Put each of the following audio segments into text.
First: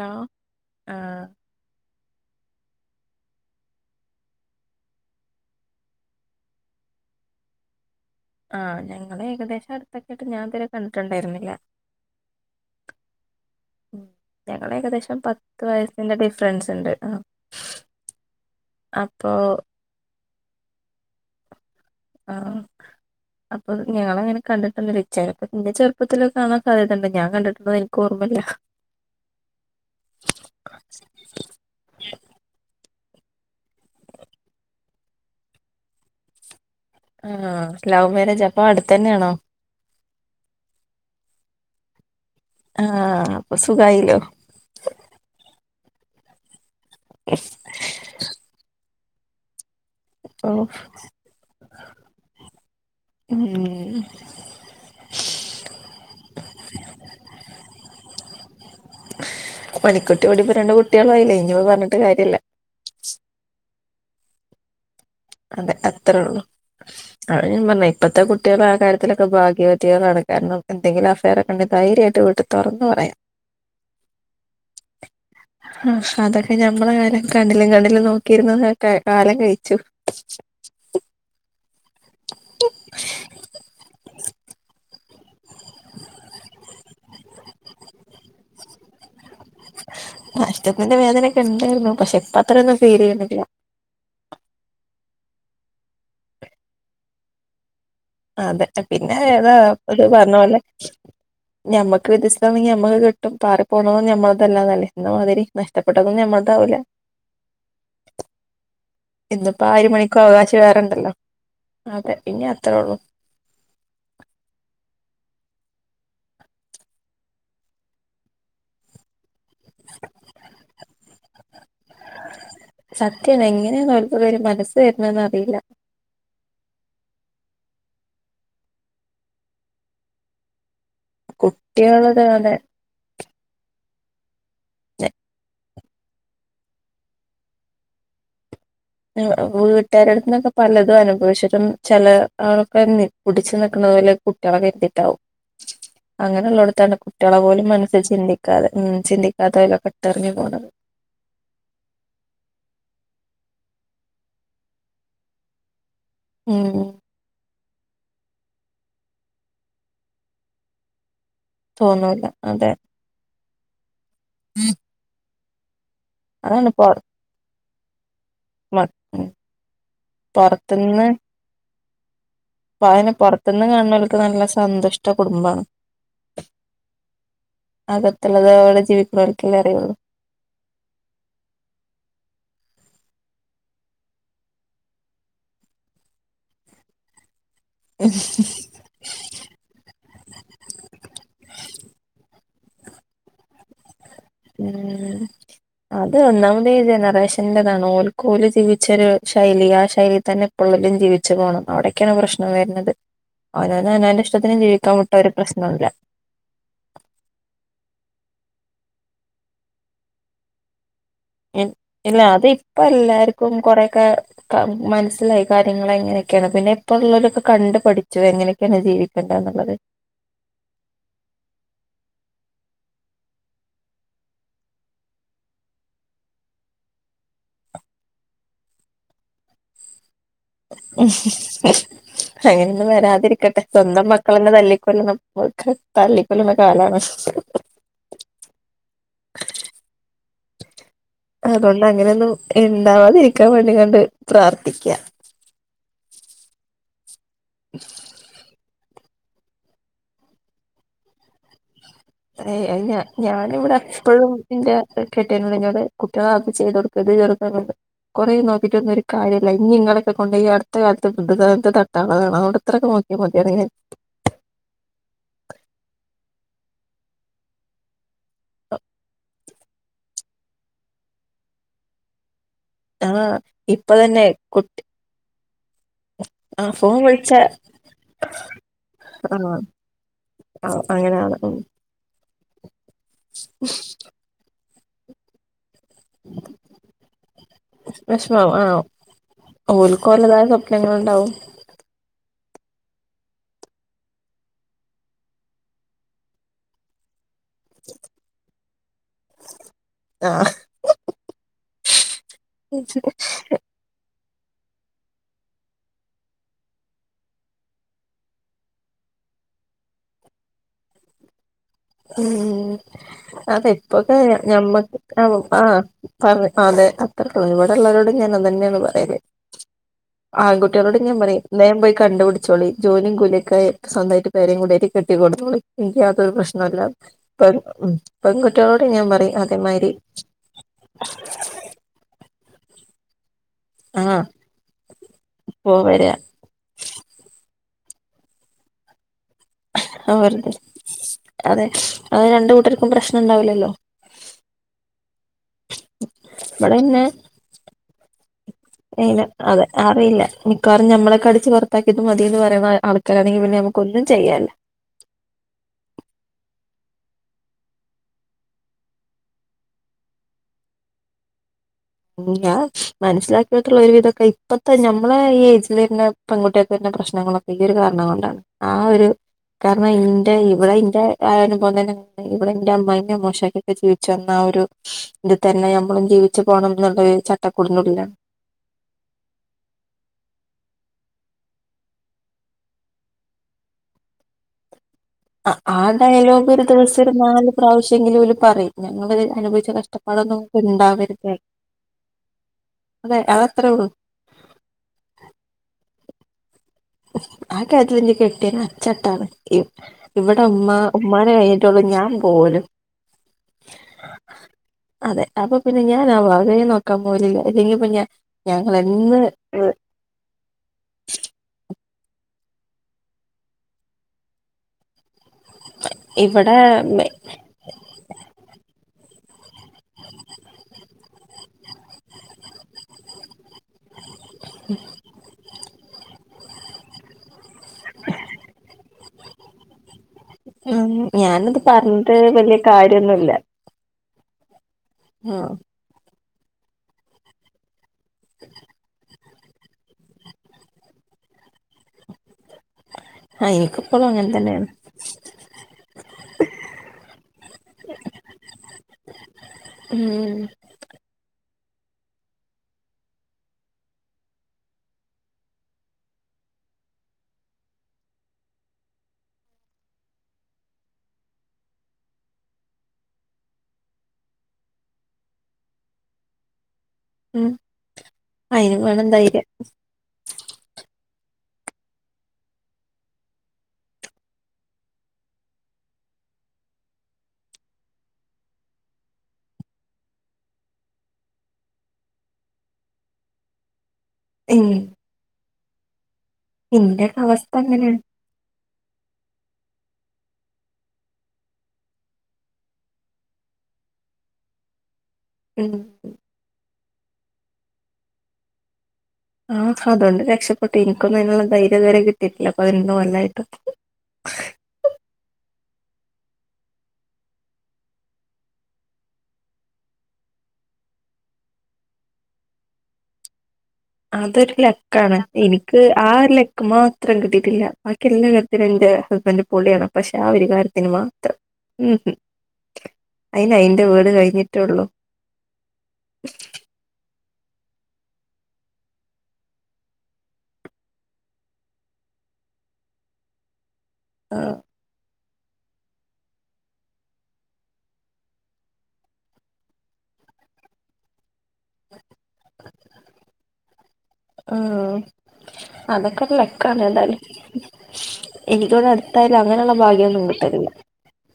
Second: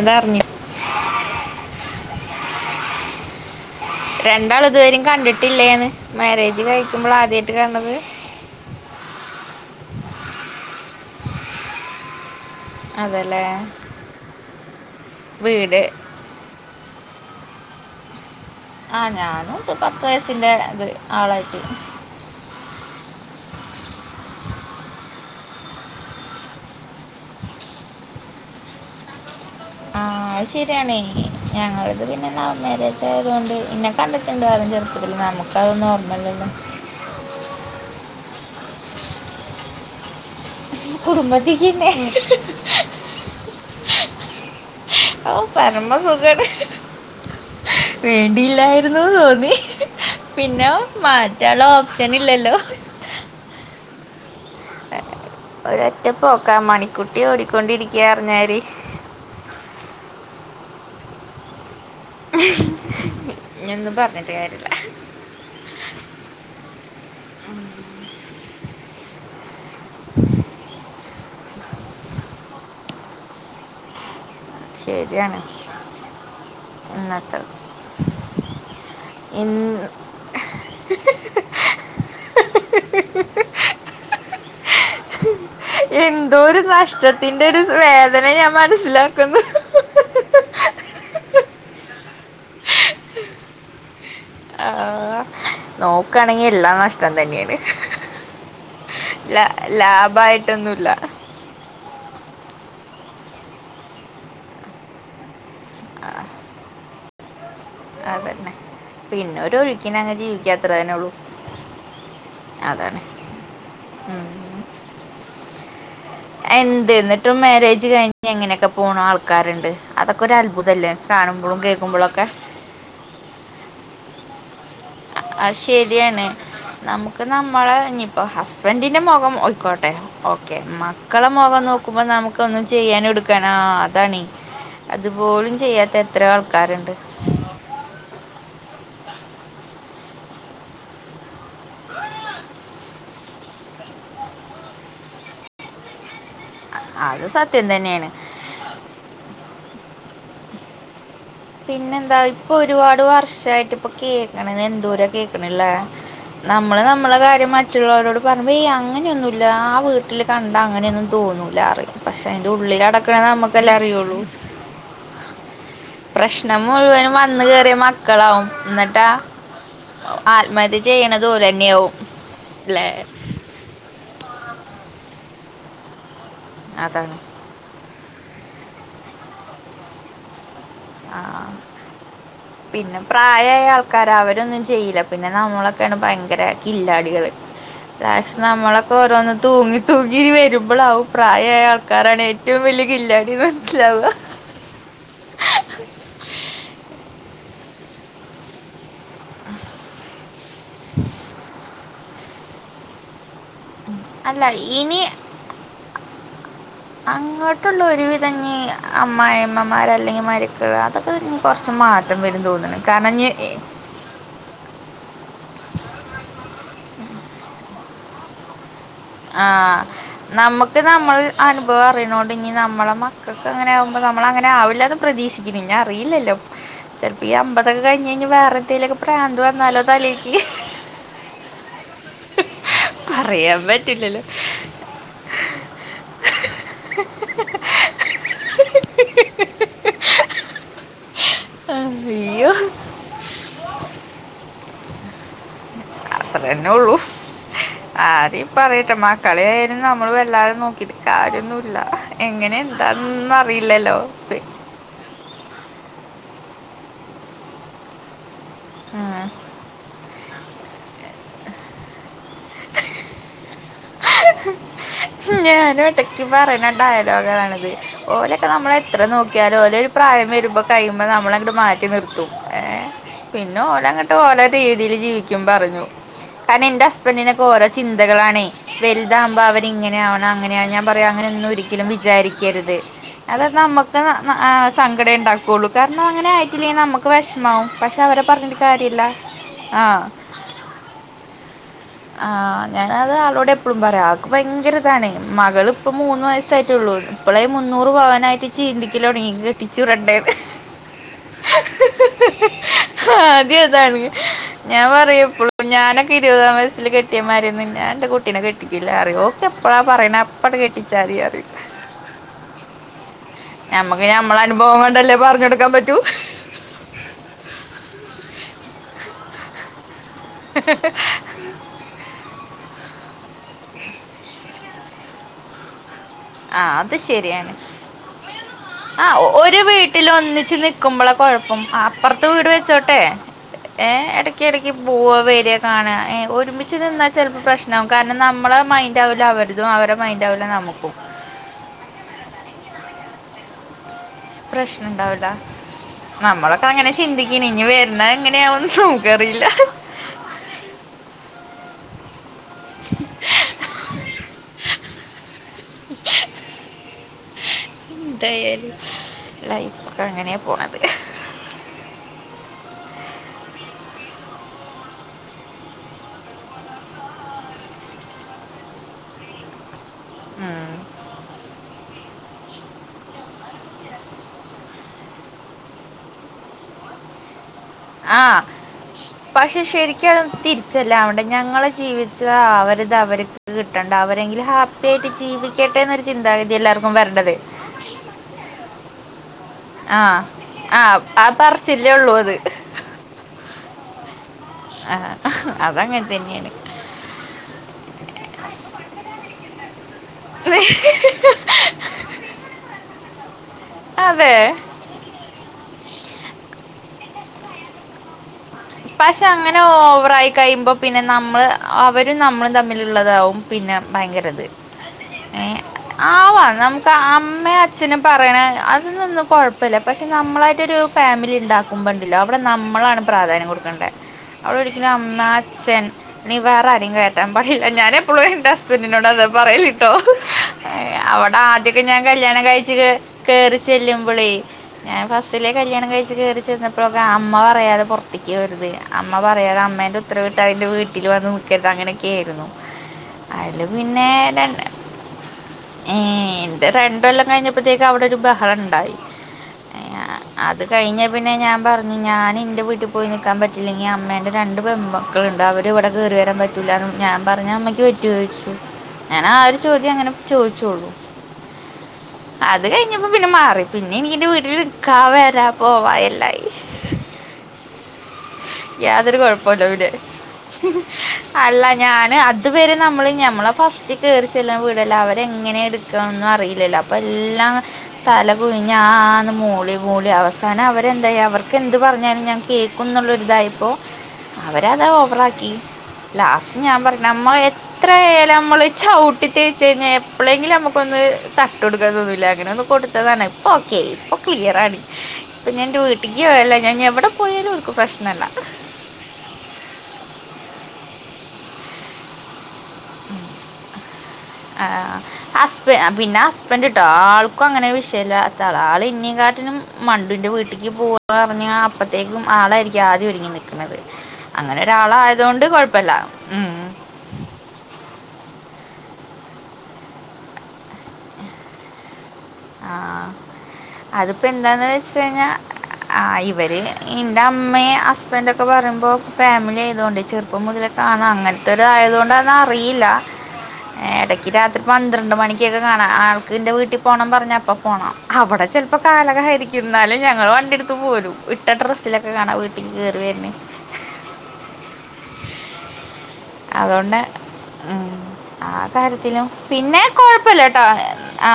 ആ അറിഞ്ഞ് ആ രണ്ടാള് ഇതുവരേം കണ്ടിട്ടില്ലേന്ന്? മാര്യേജ് കഴിക്ക്മ്പളാ ആദ്യായിട്ട് കാണണത്? ആ ഞങ്ങള് ഏകദേശം അടുത്തൊക്കെയിട്ട് ഞാൻ ഇതുവരെ കണ്ടിട്ടുണ്ടായിരുന്നില്ല അതല്ലേ ഞങ്ങള് ഏകദേശം പത്ത് വീട് വയസ്സിന്റെ ഡിഫറൻസ്ണ്ട് ആ ആഹ് ഞാനും ഒരു പത്ത് വയസ്സിന്റെ ഇത് ആളായിട്ട് ആഹ് അപ്പൊ ഞങ്ങളങ്ങനെ കണ്ടിട്ടില്ലടീ ചെലപ്പ പിന്നെ ചെറുപ്പത്തില് കാണാൻ സാധ്യതണ്ട്. ഞാൻ കണ്ടിട്ടുള്ളത് എനിക്ക് ഓർമ്മില്ല ആഹ് ശെരിയാണ്. ഞങ്ങളത് പിന്നെ ലവ് മാര്യേജ് ആയത്കൊണ്ട്. എന്നെ കണ്ടിട്ടുണ്ട് അതും ചെറുപ്പത്തില് നമുക്ക് അതൊന്നും ഓർമ്മയില്ലല്ലോ ആ ലവ് മാരേജ് അപ്പൊ അടുത്തന്നെയാണോ? കുടുംബത്തീക്കന്നെ ആ അപ്പൊ സുഖായീല്ലേ പരമസുഖാണ് വേണ്ടിയില്ലായിരുന്നൂന്ന് തോന്നി ഓ, പിന്നെ മാറ്റാനുള്ള ഓപ്ഷൻ ഇല്ലല്ലോ ഉം ഒരൊറ്റ പോക്കാ. മണിക്കുട്ടി ഓടിക്കൊണ്ടിരിക്കയാറഞ്ഞാരി മണിക്കു രണ്ട് കുട്ടികളും ആയില്ലേ ഇനി അത് പറഞ്ഞിട്ടും കാര്യമില്ല ഇഞൊന്നും പറഞ്ഞിട്ട് കാര്യല്ല അതെ അത്രേള്ളൂ അതാ ഞാൻ പറഞ്ഞേ ഇപ്പത്തെ കുട്ടികൾ ആ കാര്യത്തിലൊക്കെ ഭാഗ്യവ വതികളാണ് കാരണം എന്തെങ്കിലും അഫെയറെക്കൊണ്ടെ ധൈര്യമായിട്ട് വീട്ടി തുറന്ന് പറയാം ശരിയാ ആ അതൊക്കെ ഞമ്മള് കാലം കണ്ണിലും കണ്ണിലും നോക്കിയിരുന്നു കാലം കഴിച്ചു ഇൻ- [unintelligible] എന്തോ ഒരു നഷ്ടത്തിന്റെ ഒരു വേദന ഞാൻ മനസ്സിലാക്കുന്നു നഷ്ടത്തിന്റെ വേദനൊക്കെ ഉണ്ടായിരുന്നു പക്ഷെ ഇപ്പ അത്രൊന്നും ഫീൽ ചെയ്യുന്നില്ല നോക്കാണെങ്കി എല്ലാം നഷ്ടം തന്നെയാണ് അതെ പിന്നെ ഏതാ ലാ- ഇത് പറഞ്ഞ പോലെ ലാഭായിട്ടൊന്നുമില്ല ഞമ്മക്ക് വിധിച്ചതാണെങ്കി ഞമ്മക്ക് കിട്ടും പാറി പോണത് ഞമ്മൾക്കല്ലാതല്ലേ എന്നമാതിരി നഷ്ടപ്പെട്ടതൊന്നും ഞമ്മല്ലാതാവുല അതന്നെ പിന്നെ ഒരു ഇന്നിപ്പോ ആ ഒഴുക്കിന അങ്ങ മണിക്കൂർ അവകാശം ജീവിക്കാത്ര തന്നെ ഉള്ളു വേറെണ്ടല്ലോ അതെ ഇനി അത്രേ ഉള്ളൂ അതെന്നെ ഉം എന്ത് എന്നിട്ടും മാരേജ് കഴിഞ്ഞ് എങ്ങനെയൊക്കെ പോണം ആൾക്കാരുണ്ട് അതൊക്കെ ഒരു അത്ഭുതമല്ലേ കാണംമ്പോളും കേ സത്യന്ന എങ്ങനെയാണ് ഒരു മനസ്സ് വരുന്നേന്ന് അ അറിയില്ല ശരിയാണ് നമുക്ക് നമ്മള ഇനിയിപ്പോ ഹസ്ബൻഡിന്റെ മുഖം ഒയിക്കോട്ടെ ഓക്കെ മക്കള മുഖം നോക്കുമ്പോൾ കുട്ടികളത് അതെ നമുക്കൊന്നും ചെയ്യാാനും എടുക്കാനാ തണ അതുപോലും ചെയ്യാത്ത എത്ര ആൾക്കാരുണ്ട് വീട്ടുകാരടുത്ത്ന്നൊക്കെ പലതും അനുഭവിച്ചിട്ടും ചില ആളൊക്കെ കുടിച്ച് നിക്കുന്ന പോലെ കുട്ടികളെ കരുതിടെ ആവും അങ്ങ ല്ലോടത്താാണ് അത് കുട്ടികളെ സത്യം പോലും മനസ്സിൽ തന്നെയാണ് ചിത്തിക്കാത്ത ഉം ചിത്തിക്കാത്ത ഓക്കേ ഇട്ടേറിഞ്ഞേ പോണത് പിന്നെന്താ ഇപ്പൊ ഒരുപാട് വർഷായിട്ട് ഇപ്പൊ കേൾക്കണ എന്തൂര കേൾക്കണില്ലേ ഉം നമ്മള് നമ്മളെ കാര്യം മ മറ്റുള്ളവരോട് പറുമ്പോ എയ്യേ അങനെയൊന്നുല്ല ആ വീട്ടിൽ കണ്ട അങ്ങനെയൊന്നും തോന്നൂല്ലന്ന് പറയും തോന്നൂല പക്ഷെ അതിന്റെ ഉള്ളിൽ നടക്കണ നമുക്കല്ലാം അറിയുള്ളൂ ഉം പ്രശ്നം മുഴുവനും വന്ന കേയറിയ മ ക്കളാവും എന്നിട്ടാ ആത്മഹത്യ ചെയ്യണത് ഒരേന്നെ ആവും [unintelligible] പുറത്തെന്നെ കാണുന്നവർക്ക് നല്ല സന്തുഷ്ട കുടുംബാണ് അതാണ് അകത്തുള്ളത് അവടെ ജീവികുന്നവർക്കെയല്ലേ അറിയുള്ളൂ ആ പിന്നെ പ്രയായ ആൾക്കാര അവരൊന്നും ചെയ്യില്ല പിന്നെ നമ്മളൊക്കെയാണ് ഭയങ്കര കില്ലാടികൾ [unintelligible] നമ്മളൊക്കെ ഓരോന്ന് തൂങ്ങി തൂങ്ങി വരുമ്പോളാവും പ്രായമായ ആൾക്കാരാാണ് ഏ ഏറ്റവും വലിയ കില്ലാടിന്നെ മനസ്സിലാവ ഉം അത് ഒന്നാമത് ഈ ജനറേഷറതാണ് ഓലെക്ക് ഓലെ ജീവിച്ചൊരു ശൈലി ആ ശൈലിൽ തന്നെ എപ്പോള്ളലും ജീവിച്ചു പോണം അവിടൊക്കെയാണ് പ്രശ്നം വരുന്നത് അവനന്ന് അനാന അല്ല ഇഷ്ടത്തിനന് ജീവിക്കാൻ ഇനി വിട്ട ഒരു പ്രശ്നല്ല അതി അമ്മായിഅമ്മമാർ അല്ലെങ്കിൽ മരുകളെ ഉം ഇല്ല അത് ഇപ്പ കാരണം ഇനി എല്ലാർക്കും കൊറൊക്കെ മനസ്സിലായി കാര്യങ്ങള എങ്ങനെയക്കെ കെ പിന്നെപ്പ ഉള്ളവരക്കെ കണ്ട് പഠിച്ചു എങ്ങനെയ ആ നമ്മുക്ക് നമ്മൾ അനുഭവം അറിയണണ്ടെങ്കി നമ്മ നമ്മളെ മക്കൾക്ക് അങ്ങനെ ആകുമ്പോ നമ്മള അങ്ങനെ ആവില്ല എന്ന് പ്രതീക്ഷിക്കുന്നു ഞൻ അറിയില്ലല്ലോ ചിലപ്പോ ഈ അമ്പതൊക്കെ കഴിഞ്ഴി വേറെ എന്തേലക്കെ പ്രാന്ത് വന്നാലോ തലേക്ക് [unintelligible] പറയാൻ വരാതിരിക്കട്ടെ സ്വന്തം പറ്റില്ലല്ലോ മക്കളെ തല്ലിക്കൊണ്ട് ത കോളുന്ന കാലാണ് അതുകൊണ്ട് അങ്ങനെയൊന്നും അയ്യോ ഉണ്ടാവാതി എനിക്കാൻ വേണ്ടി കണ്ട് പ്രാർ ട്ടിക്ക അത്ര തന്നെ ഉള്ളു ആരി പറയട്ടെ മാ കളിയായാലും നമ്മള് വല്ലരും നോക്കിട്ട കാര്യമൊന്നുല്ല എ ഞാനിവിടെ എപ്പോഴും ഇന്റെ കെട്ട നോട് കുട്ടികളൊക്കെ ചെയ്ത കൊടുക്കത് ചെറു കുറേ നോക്കിട്ട്ന്നും ഒരു ഉം കാര്യമല്ല ഇനി ഇങ്ങളെക്കെ അതൊണ്ട് ഈ അടുത്ത കാലത്ത് ബുന്ധുകളെ [unintelligible] ഇത്രൊക്കെ നോക്കിയാ മതിയ ഞാന ഒടക്ക് പറയുന്ന ഡയലോഗാണത് ഓലൊക്കെ നമ്മള എത്ര നോക്കിയാലും ഓല ഒരു പ്രായം വരുമ്പോൾ കഴിയുമ്പോ നമ്മള മാറ്റി നിർത്തും ഏർ ഞാൻ ആഹ് പിന്നെ ഓല ഇപ്പൊ അങ്ങിട്ട് തന്നെ ഓല കുട്ടി രീതിൽ ജീവിക്കും പറഞ്ഞു കാരൻ ആഹ് എൻറെ ഫോൺ വിളിച്ചാ ഹസ്ബൻഡിനൊക്കെ ഓരോ ചിന്തകളാണ് വലുതാവകുമ്പോ ആഹ് അവർ ഇങ്ങനെയ ആണ അങ്ങനെയ ആഹ് ഞാൻ പറയാ അങ്ങനെ അങ്ങനെയാണ് ഒന്നും ഉം ഒരിക്കലും വിചാരിക്കരുത് അത നമ്മുക്ക് സങ്കടം ഉണ്ടാക്കുള്ളൂ കാരണം അങ്ങനെ ആയിട്ടില്ലേ നമുക്ക് വിഷമാവും പക്ഷെ അവരെ പറഞ്ഞിട്ട് കാര്യമില്ല ആ ഓൽക്കോലതായ സ്വപ്നങ്ങ ഉണ്ടാവും ആ ഞാന അത് ആളോടെ എപ്പോഴും പറയാം അവക്ക് ഭയങ്കര ഇതാണ് മകൾ ഇപ്പം മൂന്ന് വയസ്സായിട്ടേ ഉള്ളൂ ഇപ്പോളേ മുന്നൂറ് ഭവനായിട്ട് ചിന്തിക്കലോ ങ്ങിണ് കെട്ടിച്ചു വിടണ്ടേ ആഹ് [unintelligible] ഞാൻ പറയ എപ്പോഴും ഞാനൊക്കെ ഇരുപതാം വയസ്സില് കെട്ടിയമായി രുന്നു ഞാൻ എന്റെ കു കുട്ടീനെ കെട്ടിക്കില്ല അറി ഓക്കെ എപ്പഴാ പറയണ എപ്പഴ കെട്ടിച്ചാ മതി ഉ അതെ നമുക്ക് ഇപ്പൊക്ക നമ്മളെ അനുഭവം ഞമ്മക്ക് കൊണ്ടല്ലേ ആ പറഞ്ഞു പറ കൊടുക്കാൻ പറ്റൂ അതെ അത്രേള്ളൂ ഇവിടെ ഉള്ളരോടും ഞാൻ അത് തന്നെയാണ് പറയല് ആൺകുട്ടികളോട് ഞാൻ പറയും മേ പോയി കണ്ടുപിടിച്ചോളി ജോലി [unintelligible] സ്വന്തമായിട്ട് പെരീം കൂടി ഒക്കെ ആയിട്ട് കിട്ടി കൊണ്ടന്നോ ളി ഇ നിക്ക് യാതൊരു ആ പ്രശ്നല്ലെ അത് ശരിയാണ് ഉ പെൺകുട്ടികളോട് ഞാൻ ആ പറയും അതേമാരി കുഴപ്പം അപ്പുറത്ത് വീട് വെച്ചോട്ടെ ഏ ആഹ് ഇടക്ക ഇടക്ക് പോവാ വരിയാ പോ കാണാ വരാ ഏ ഒരുമിച്ച് നിന്നാ ചിലപ്പോ പ്രശ്നം കാരണം നമ്മളെ മൈൻഡ് ആവില്ല അവർതും അവടെ മൈൻഡ് ആവില്ല വെറുതെ നമുക്കും അതെ അത് രണ്ട കൂട്ടർക്കും പ്രശ്നം ഉണ്ടാവില്ലല്ലോ പ്രശ്നംണ്ടാവല [inaudible] ഇടെന്നെ ഇനി വരുന്നത് എങ്ങനെയാവുന്ന് നമുക്കറിയില്ല അതെ അറിയില്ല മിക്കവാറും ഞ്ഞ നമ്മെ കടിച്ചറത്ത ത് മതിന്ന് പറയുന്ന ആൾക്കാരാണെങ്കിൽ പിന്നെ നമക്ക് ഒന്നും ചെയ്യാല [inaudible] എന്തായാല ലൈഫ് ഒക്കെ അങ്ങനെയ പോണത് ഇല്ല മനസ്സിലാക്കിയിട്ടുള്ള ഒരു വിധൊക്കെ ഇപ്പത്തെ ഞമ്മളെ ഈ ഇജെ പെകുട്ടിയൊക്കെ തന്നെ പ്രശ്നങ്ങളൊക്കെ ഈ കാരണം എന്താണ് ആ ഒരു ഇന്റെ ഉം ഇവിടെ ഇന്റെ ആയോനും [unintelligible] ഇവിടെ എന്റെ അമ്മായിമിം അമ്മോശക ജീവിച്ചു വന്ന ഒരു ഇതിൽ തന്നെ നമ്മളും ഓണം നിള ച്ച ആ പക്ഷെ ശരിക്കും തിരിച്ചല്ല അവടെ ഞങ്ങള് ജീവിച്ച അവരിത് അവർക്ക് കിട്ടണ്ട അവരെങ്കിലും ഹാപ്പ പട്ടി ആ ആ ജീവിക്കട്ടെ എന്നൊരു ഡയലോഗ് ചിന്താഗതി ഒരു എല്ലാർക്കും ദിവസം ഒരു വരേണ്ടത് നാല് പ്രാവശ്യെങ്കിലും ഓല് പറയും ഞങ്ങള് അനുഭവിച്ച ആഹ് കഷ്ടപ്പാടന്നും ആഹ് ഉണ്ടാവരുത ആ പറച്ചിലേ ഉള്ളൂ അത് അതെ അതത്രേ ഉള്ളു അതു തന്നെയാണ് ആ കാര്യത്തി എന്റെ കെട്ടിയ അച്ചട്ടാണ് ഇവിടെ ഉ് ഉമ്മാടെ കഴിഞ്ഞിട്ടുള്ള ഞാൻ പോലും അതെ അതെ അപ്പൊ പിന്നെ ഞാൻ ആ വകയെ നോക്കാൻ പോലില്ല ഇല്ലെങ്കിപ്പ ഞാൻ ഞങ്ങളെന്ന് പക്ഷെ അങ്ങനെ ഓവറ ആായി കഴിയുമ്പോ പിന്നെ നമ്മള് അവ ഒരു നമ്മളും തമ്മിലുള്ളതാവും പിന്നെ ഭയങ്കരത് ആവാ ഇവിടെ നമുക്ക് അമ്മയും അച്ഛനും പറയണ അതന്നൊന്നും കുഴപ്പമില്ല പക്ഷെ നമ്മളായിട്ടൊരു ഫാമിലി ഉണ്ടാക്കുമ്പോ ഉണ്ടല്ലോ അവിടെ നമ്മളാണ് പ്രാധാന്യം കൊടുക്കുന്നുണ്ട അവിടെ ഒരിക്കുന്ന അമ്മ അച്ഛൻ അല്ലെങ്കിൽ വേറെ ആരങ്കും കേട്ടം പില്ല ഞാാന എപ്പോളും എന്റെ ഹസ്ബൻറിനോട് അത് പറയലിട്ടോ ഉം അവിടെ ഞാനത് ആദ്യൊക്കെ ഞാൻ പറഞ്ഞിട്ട് കല്യാണം വലിയ കഴച്ച് കാര്യൊന്നുല്ല കേറി ചെല്ലും ഞൻ ഫസ്റ്റിലെ ആഹ് കല്യാണം കഴിച്ചച്ച് കയറി ചപ്പോഴൊക്ക അമ്മ പറയാതെറ ഒട്ടക്ക് വരുത് അമ്മ പറയാെ അമ്മേന്റെ ഉത്തരവിട്ട് അതിന്റെ വീട്ടിൽ വന്ന് നക്കട്ട് അങ്ങനെയൊക്കെയ ആായിരുന്നു ആഹ് അയില് എനിക്കിപ്പളും പിന്നെ അങ്ങനെ രണ്ട് തന്നെയാണ് ഏ ഇന്റെ രണ്ടുകൊല്ലം കഴിഞ്ഞപ്പത്തേക്ക് അവിടെ ഒരു ബഹളണ്ടായി. ഉം അത് കഴിഞ്ഞേപിന്നെ ഞാൻ പറഞ്ഞു ഞാൻ ൻ്റെ വീട്ടിപൊ പോയി നിൽക്കാൻ പറ്റില്ലെങ്കിൽ അമ്മേൻ്റെ രണ്ട് പെൺമക്കളുണ്ട് അവർ ഇവിടെ കയറി വരാൻ പറ്റൂലന് ഞാൻ പറഞ്ഞ അമ്മയ്ക്ക് റ്റൊയ്ച്ചു ഞാൻ ആ ഒരു ചോദ്യം അങ്ങനെ ചോദിച്ചോള്ളു. അത് കഴിഞ്ഞപ്പോ പിന്നെ മാറി പിന്നെ എനിക്ന്റെ വീട്ടിൽ നിക്കാ വരാ പോവാ എല്ലായി. [inaudible] അയിനും വേണം യാതൊരു ധൈര്യം കുഴപ്പല്ലോ ഇല്ലേ ഹ് ഹെ അല്ല ഞാൻ അതുവരെ നമ്മൾ ഞമ്മളെ ഫസ്റ്റ് കയറി ചെല്ലുന്ന വീടെല്ലേ അവരെങ്ങനെ എടുക്കാനൊന്നും അറിയില്ലലോ അപ്പോ എല്ലാം തല കുനിഞ്ഞ് ആ ആന്ന് മൂളി മൂളി അവസാനം അവരെന്തായി അവർക്കെന്ത് പറഞ്ഞാലും ഞാൻ കേക്കുംന്നുള്ളൊരിതായിപ്പോൾ ഉം അവരതാ ഓവറാക്കി. ലാസ്റ്റ് ഞാൻ പറഞ്ഞ ഇന്റെയൊക്കെ അവസ്ഥ അങ്ങനെയാണ് നമ്മളത്രയാലും നമ്മള് ചവിട്ടി തേച്ച് കഴിഞ്ഞ എപ്പളെങ്കിലും നമുക്കൊന്ന് തട്ട് കൊടുക്കാൻ തോന്നൂല്ലേ അങ്ങനെ ഒന്ന് കൊടുത്തതാണ് ഇപ്പ ഓകെ ഇപ്പ ക്ലിയറാണ്. ഇപ്പൊ ഉം ഞാന്റെ വീട്ടക്ക് പോയല്ല ഞാൻ എവിടെ പോയാലും അവർക്ക് പ്രശ്നല്ല. ആഹ് അതുകൊണ്ട് രക്ഷപ്പെട്ടു എനിക്കൊന്നും അയിനുള്ള ധൈര്യം ഇതുവരെ കിട്ടിട്ടില്ല. പതിനൊന്നുകൊല്ലായിട്ട് ഏ പിന്നെ ഹസ്ബൻഡ്ട്ടോ ആൾക്കും അങ്ങനെ വിഷയല്ലാത്ത ആള, ആള് ഇന്നേക്കാട്ടിലും മണ്ടുൻ്റെ വീട്ടിൽ പൂവ്വാറഞ്ഞ അപ്പത്തേക്കും ആളായിരിക്കും ആദ്യം ഒരുങ്ങുന്നെ. അതൊരു ലക്കാണ് എനിക്ക് കുഴപ്പമില്ല ആ ഒരു ഉം ലക്ക് മാത്രം കിട്ടിട്ടില്ല ബാക്കി എല്ലാ കാര്യത്തിലും എന്റെ ഹസ്ബൻഡ് പൊളിയാണ് പക്ഷെ ആ ഒരു കാര്യത്തിന് മാത്രം ഉഹും ആഹ് അതിപ്പോ എന്താന്ന് കഴിഞ്ഞിട്ടേള്ളൂ വെച്ച കഴിഞ്ഞാ ഇവര് ന്റെ അമ്മേ ഹസ്ബെന്റൊക്കെ പറയുമ്പോ ഫാമിലി ആയതൊണ്ടേ ചെറുപ്പം മുതലേ കാണാം അങ്ങനതോരായതുകൊണ്ട ന്നാ അറിയില്ല [inaudible] എടയ്ക്ക് ആഹ് രാത്രി പന്ത്രണ്ട് മണിക്കൊക്കെ കാണാം ആൾക്ക് ന്റെ വീട്ടിൽ പോണം പറഞ് ഞ്പ്പോ പോണം അവിടെ ചെലപ്പോ കാലകഹരിക്കും ന്നാലും ഞങ്ങൾ വണ്ടിടുത്ത് പോരും ഇട്ട ഡ്രസ്സിലൊക്കെ കാണാ വീട്ടിക്ക് കേറിവരണ് ആഹ് അതൊക്കെ ഒരു ലക്കാണ് അതോണ്ട് ഏതായാലും ഉം ആ എനിക്കിവിടെ കാര്യത്തിലും അടുത്തായാലും അങ്ങനെയുള്ള പിന്നെ ഭാഗ്യൊന്നും കൊഴപ്പില്ല ട്ടോ കിട്ടലില്ല ആ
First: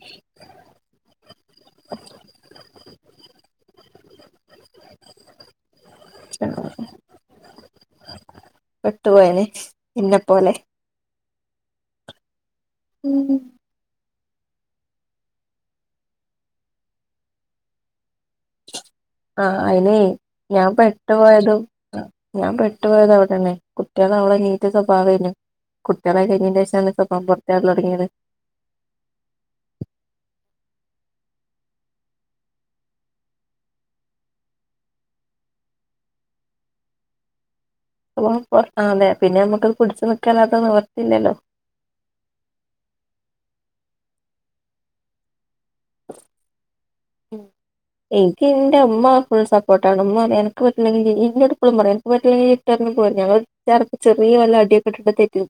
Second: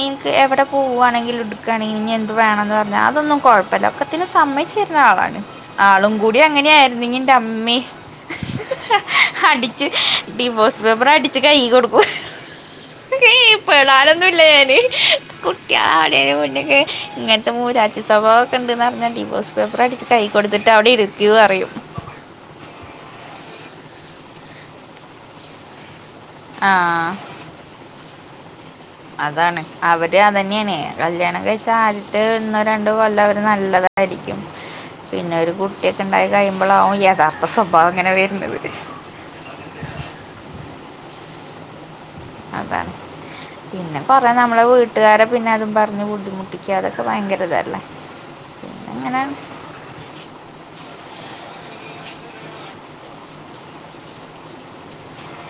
ഇനിക്ക് എവിടെ പോവ്വാണെങ്കിലും എടുക്കാണെങ്കിലും ഇനി എന്ത്‌ വേണെന്ന് പറ അതൊന്നും കൊഴപ്പല്ല ഒക്കത്തിനും സു സമ്മയിച്ചെര്ണാളാണ് ആളും കൂടി അങ്ങനെയായിരുന്നെങ്കി ന്റെമ്മേ പെട്ടുപോയനെ ഹെ അടിച്ചു ഹ് എന്നെപ്പോലെ ഡിവോർസ് പേപ്പറടി കൈ കൊടുക്കും ഹ് ഹ് ഹീ പെടാനൊന്ന് ക്കൂല്ലാഞാൻ കുട്ടിയാളവണയിന്റെ മുന്നക്കെ ഇങ്ങനത്തെ മൂരാച്ചി സ്വഭാവൊക്കെണ്ടന്നരി ആഹ് അയിനേ ഞാൻ പെട്ടു ഇരിക്കുകയും പോയതും അറിയും ഞാൻ പെട്ടുപോയത് അവിടെന്നെ കു ട്ടികളാവോളം നീറ്റ് സ്വഭാവേനു കുട്ടികളായി കെഴിഞ്ഞിന്റെ ശേഷാണ് ആ സ്വഭാവം പുറത്ചാടലൊടങ്ങിയത്. അതാണ് അവര് അതന്നെയാണ് കല്യാണം കഴിച്ചാ ആദ്യത്തെ ഒന്നോ രണ്ടോ കൊല്ലം അവര് നല്ലത ആയിരിക്കും പിന്നെ ഒരു കുട്ടിയൊക്കെ ഉണ്ടായികഴിയുമ്പളാവും യഥാർത്ഥ സ്വഭാ വം പൊറത്താവന്നെ പിന്നെ നമ്മുക്കത് പിടിച്ച് നിക്കല്ലാതെ നിവർത്തില്ലല്ലോ. അതാണ് പിന്നെ പറയാ നമ്മളെ വീട്ടുകാരെ പിന്നെ അതും പറഞ്ഞ് ബുദ്ധിമുട്ടിക്കാതെ ഭയങ്കരതല്ലേ എനിക്ക് ന്റെ ഉമ്മ ഫുൾ സപ്പോർട്ടാണ് ഉമ്മപറയും അനക്ക് പറ്റില്ലെങ്കിൽ ഇ ഇന്നോടുപ്പളും പറയും ഇട്ടറിഞ്പോരെ ഞങ്ങൾ ഞങ്ങ ച ചെറിയ വല്ല അടിയൊക്കെ ഇട്ട് തെറ്റി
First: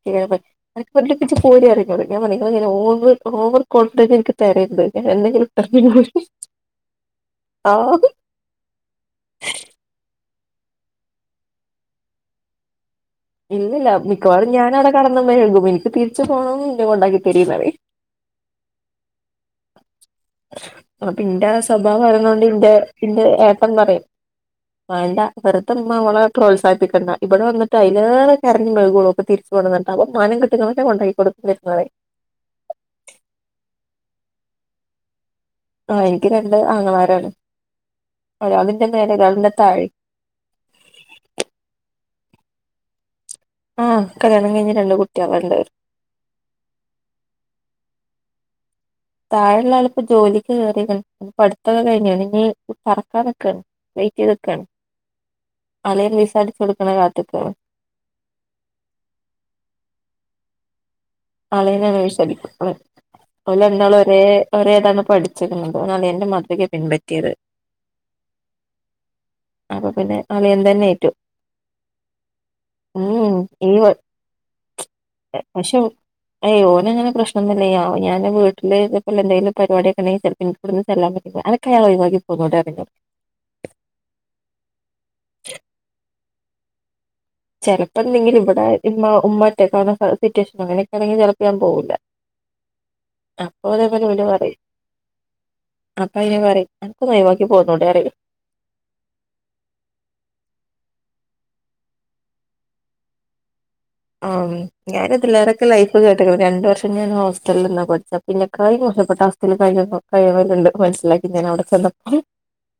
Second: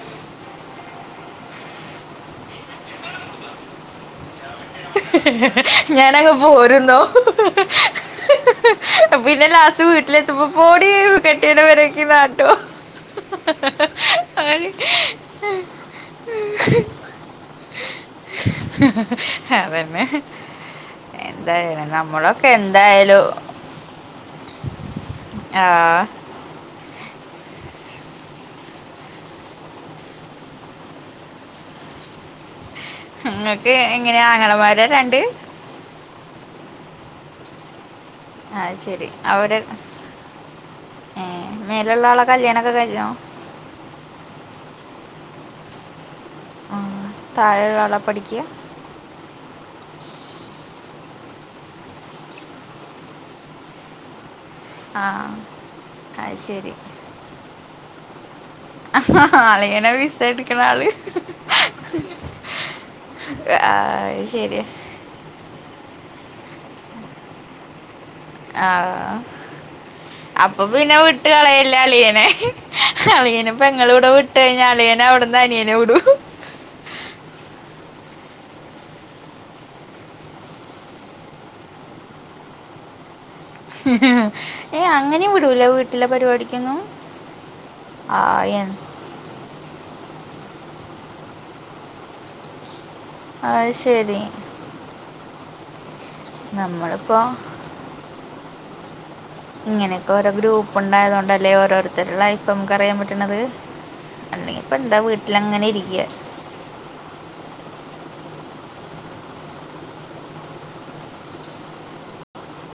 ട്ടേച് പോര് പറയുംന്നോട് ഞാൻ പറയ ഓവ ഓവർ കോൺഫിഡൻസ് എനിക്ക് തരരുത് ഞാനെന്തെങ്കിലും ഞാനങ്ങ് പോരുന്നോ ഹ് ഹ് ആഹ് ഹ് ഹെ പിന്നെ ലാസ്റ്റ് വീട്ടിലെ ഇമ്മക്കൂടി കെട്ടിയോനെ വരക്കന്നാട്ടോ ഇല്ലില്ല മിക്കവാറും ഞാൻ അവിടെ കടന്നമെഴുകും എനിക്ക് തിരിച്ചു പോണം ഇന്നെ കൊണ്ടാക്കി തരീപറിം ഹ് ഹ് ഹ് ഹെ അതന്നെ അപ്പൊന്റാ എന്തായാലും സ്വഭാവം അറിയുന്നോണ്ട് നമ്മളൊക്കെ ഇന്റെ ഇന്റെ എന്തായാലും ഏട്ടൻ പറയും വേണ്ട ആ വെറുത്ത നമ്മ അവമ്മളെ പ്രോത്സാഹിപ്പിക്കണ്ട ഇവിടെ വന്നിട്ട അലേ കരഞ്ഞഞ് മെുകുള്ളൂപ്പൊ തിരിച്ചു കൊന്നിട്ട് അപ്പ മം കിട്ടുന്നൊക്കെണ്ടാക്കി കൊടുക്കുന്നരുന്നെ നിങ്ങൾക്ക് ഇങ്ങനെയാ ആങ്ങണമാരാ രണ്ട് ആ എനിക്ക് രണ്ട് അങ്ങമാരാണ് ആഹ ശരി അവടെ ഏ മേലുള്ള ആളക്കെ കല്യാണം ഒക്കെ കഴിഞ്ഞതാണോ ആഹ കല്യാണം കഴിഞ്ഞഞ് രണ്ട കുട്ടികൾ ഉണ്ട് ഉ താഴെ ഒരാളാ പഠിക്കുക താഴെയുള്ള ആളിപ്പോ ജോലിക്ക് കയറിയ പഠത്തത കഴിഞ്ഞാണ് ഇ പററക്കാനൊക്കെയാണ് വെയിറ്റ് ചെയ് ആ അലയിൽ വിസാരിിച്ചു കൊടുക്കണ കാത്തക്ക ആ അളങ്ങനെ വിീസ എടുക്കണ ആള് ആളെ വിശദിക്ക അഓല ആ, എന്നാൾ ഒരേ അത് ശരി ഒരേതാണ് പ പഠിച്ചിരുന്നത് ഒാണ് എൻറെ മതൃയെ പിൻപറ്റിയത് ആ അപ്പൊ പിന്നെ അളിയൻ അപ്പൊ തന്നെ പിന്നെ ഏറ്റു വിീട്ട് കളയല്ലേ അളിയനെ ഉം ഈ അളിയനെപ്പങ്ങള വ- ഇവിടെ വിട്ട കഴിഞ്ഞ അളിയ നെ അവിടന്നാ അനിയനെ വിട അയ്യോനങ്ങനെ പ്രശ്ംന്നല്ല ഞൻ വീട്ടില് ഇ എന്തങ്കും പരിപാടടിൊെങ്കിൽിലപ്പോ ഇോടുന്ന്ൊൻ മോ എനക്കയാളോ ഇകി പോകുന്നുോട ഇറങ്ങ ഹലോ ചിലപ്പോ എന്തെങ്കിലും ഇവിടെ ഉമ്മ്റ്റക്കണ സിറ്റുവേഷൻ അങ്ങനെയൊക്കൊണെ ചെപ്പ ചെയാൻ പോൂില്ല അത് അപ്പൊതങ്ങലെ ശരി പിന പറ അപ്പ അതിനെ പറയും എനക്ക് നമ്മളിപ്പോ നൈവാക്കി പോകന്നൂട അറിയേ ഇങ്ങനെയൊക്കെ ഓരോ ഗ്രൂപ്പ ഉണ്ടായതോണ്ടല്ലേ ഓരോരുത്തരുല്ല ഇപ്പൊ നമുക്ക് അറിയാൻ പറ്റണത് ആ അല്ലെങ്കിപ്പോ എന്താ ഞാനൻതില്ലോരൊക്കെ വീട്ടിലങ്ങനെ ലൈഫ് ഇരിക്കുക കേട്ടിുന്നത് രണ്ട വർഷം ഞാൻ ഹോസ്റ്റലന്ന പഠിച്ച പിന്നെ കൈ മോശപ്പെട്ട അവസ്ഥയില് ഭയ കഴവലണ്ട് മനസ്സിലാക്കി ഞാൻ അവിടെ ചെന്നപ്പോ